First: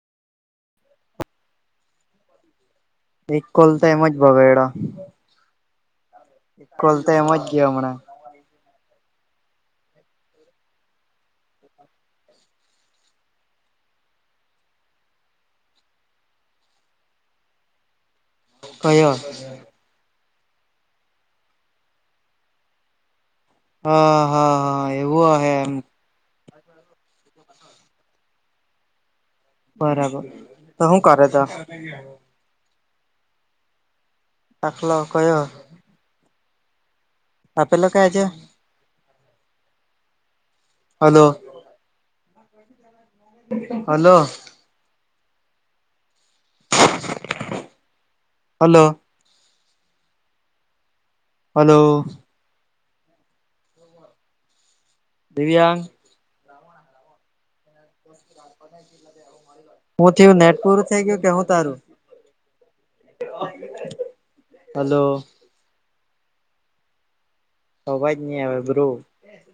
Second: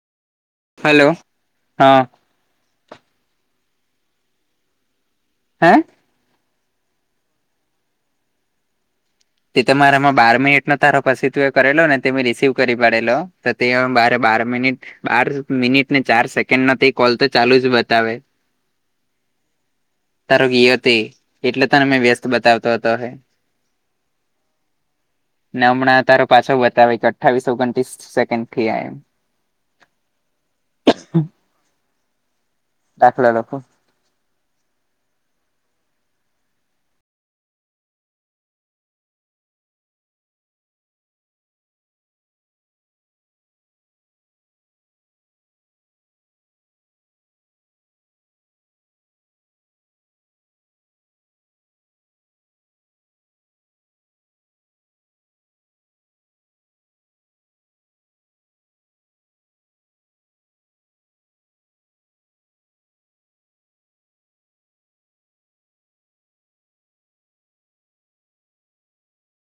Hello, હા. એક call તો એમજ ભગેડો હે? એકલ તો એમ જ ગયો હમણાં. તે તમારામાં બાર મિનિટનો તારો પછી તું એ કરેલો ને તે રિસીવ કરી પડેલો તો તે બાર બાર મિનિટ બાર મિનિટ ને ચાર સેકન્ડમાં તે કોલ તો ચાલુ જ બતાવે. કયો? તારો ઘી હતી એટલે તને મેં વ્યસ્ત બતાવતો હતો હ. હા હા હા એ. ને હમણાં તારો પાછો બતાવે કે અઠ્ઠાવીસ ઓગણત્રીસ સેકન્ડ થીઆ એમ. બરાબર તો હું કરે તો? દાખલા લખું દાખલો કયો? આ પેલો કયા છે? હલો. હલો. હલો. હલો. દિવ્યાંગ. [unintelligible] હું થીયું નેટ પુરુ થેઈ ગીયું કે હું તારું? હલો. અવાજ ની આવે બ્રો.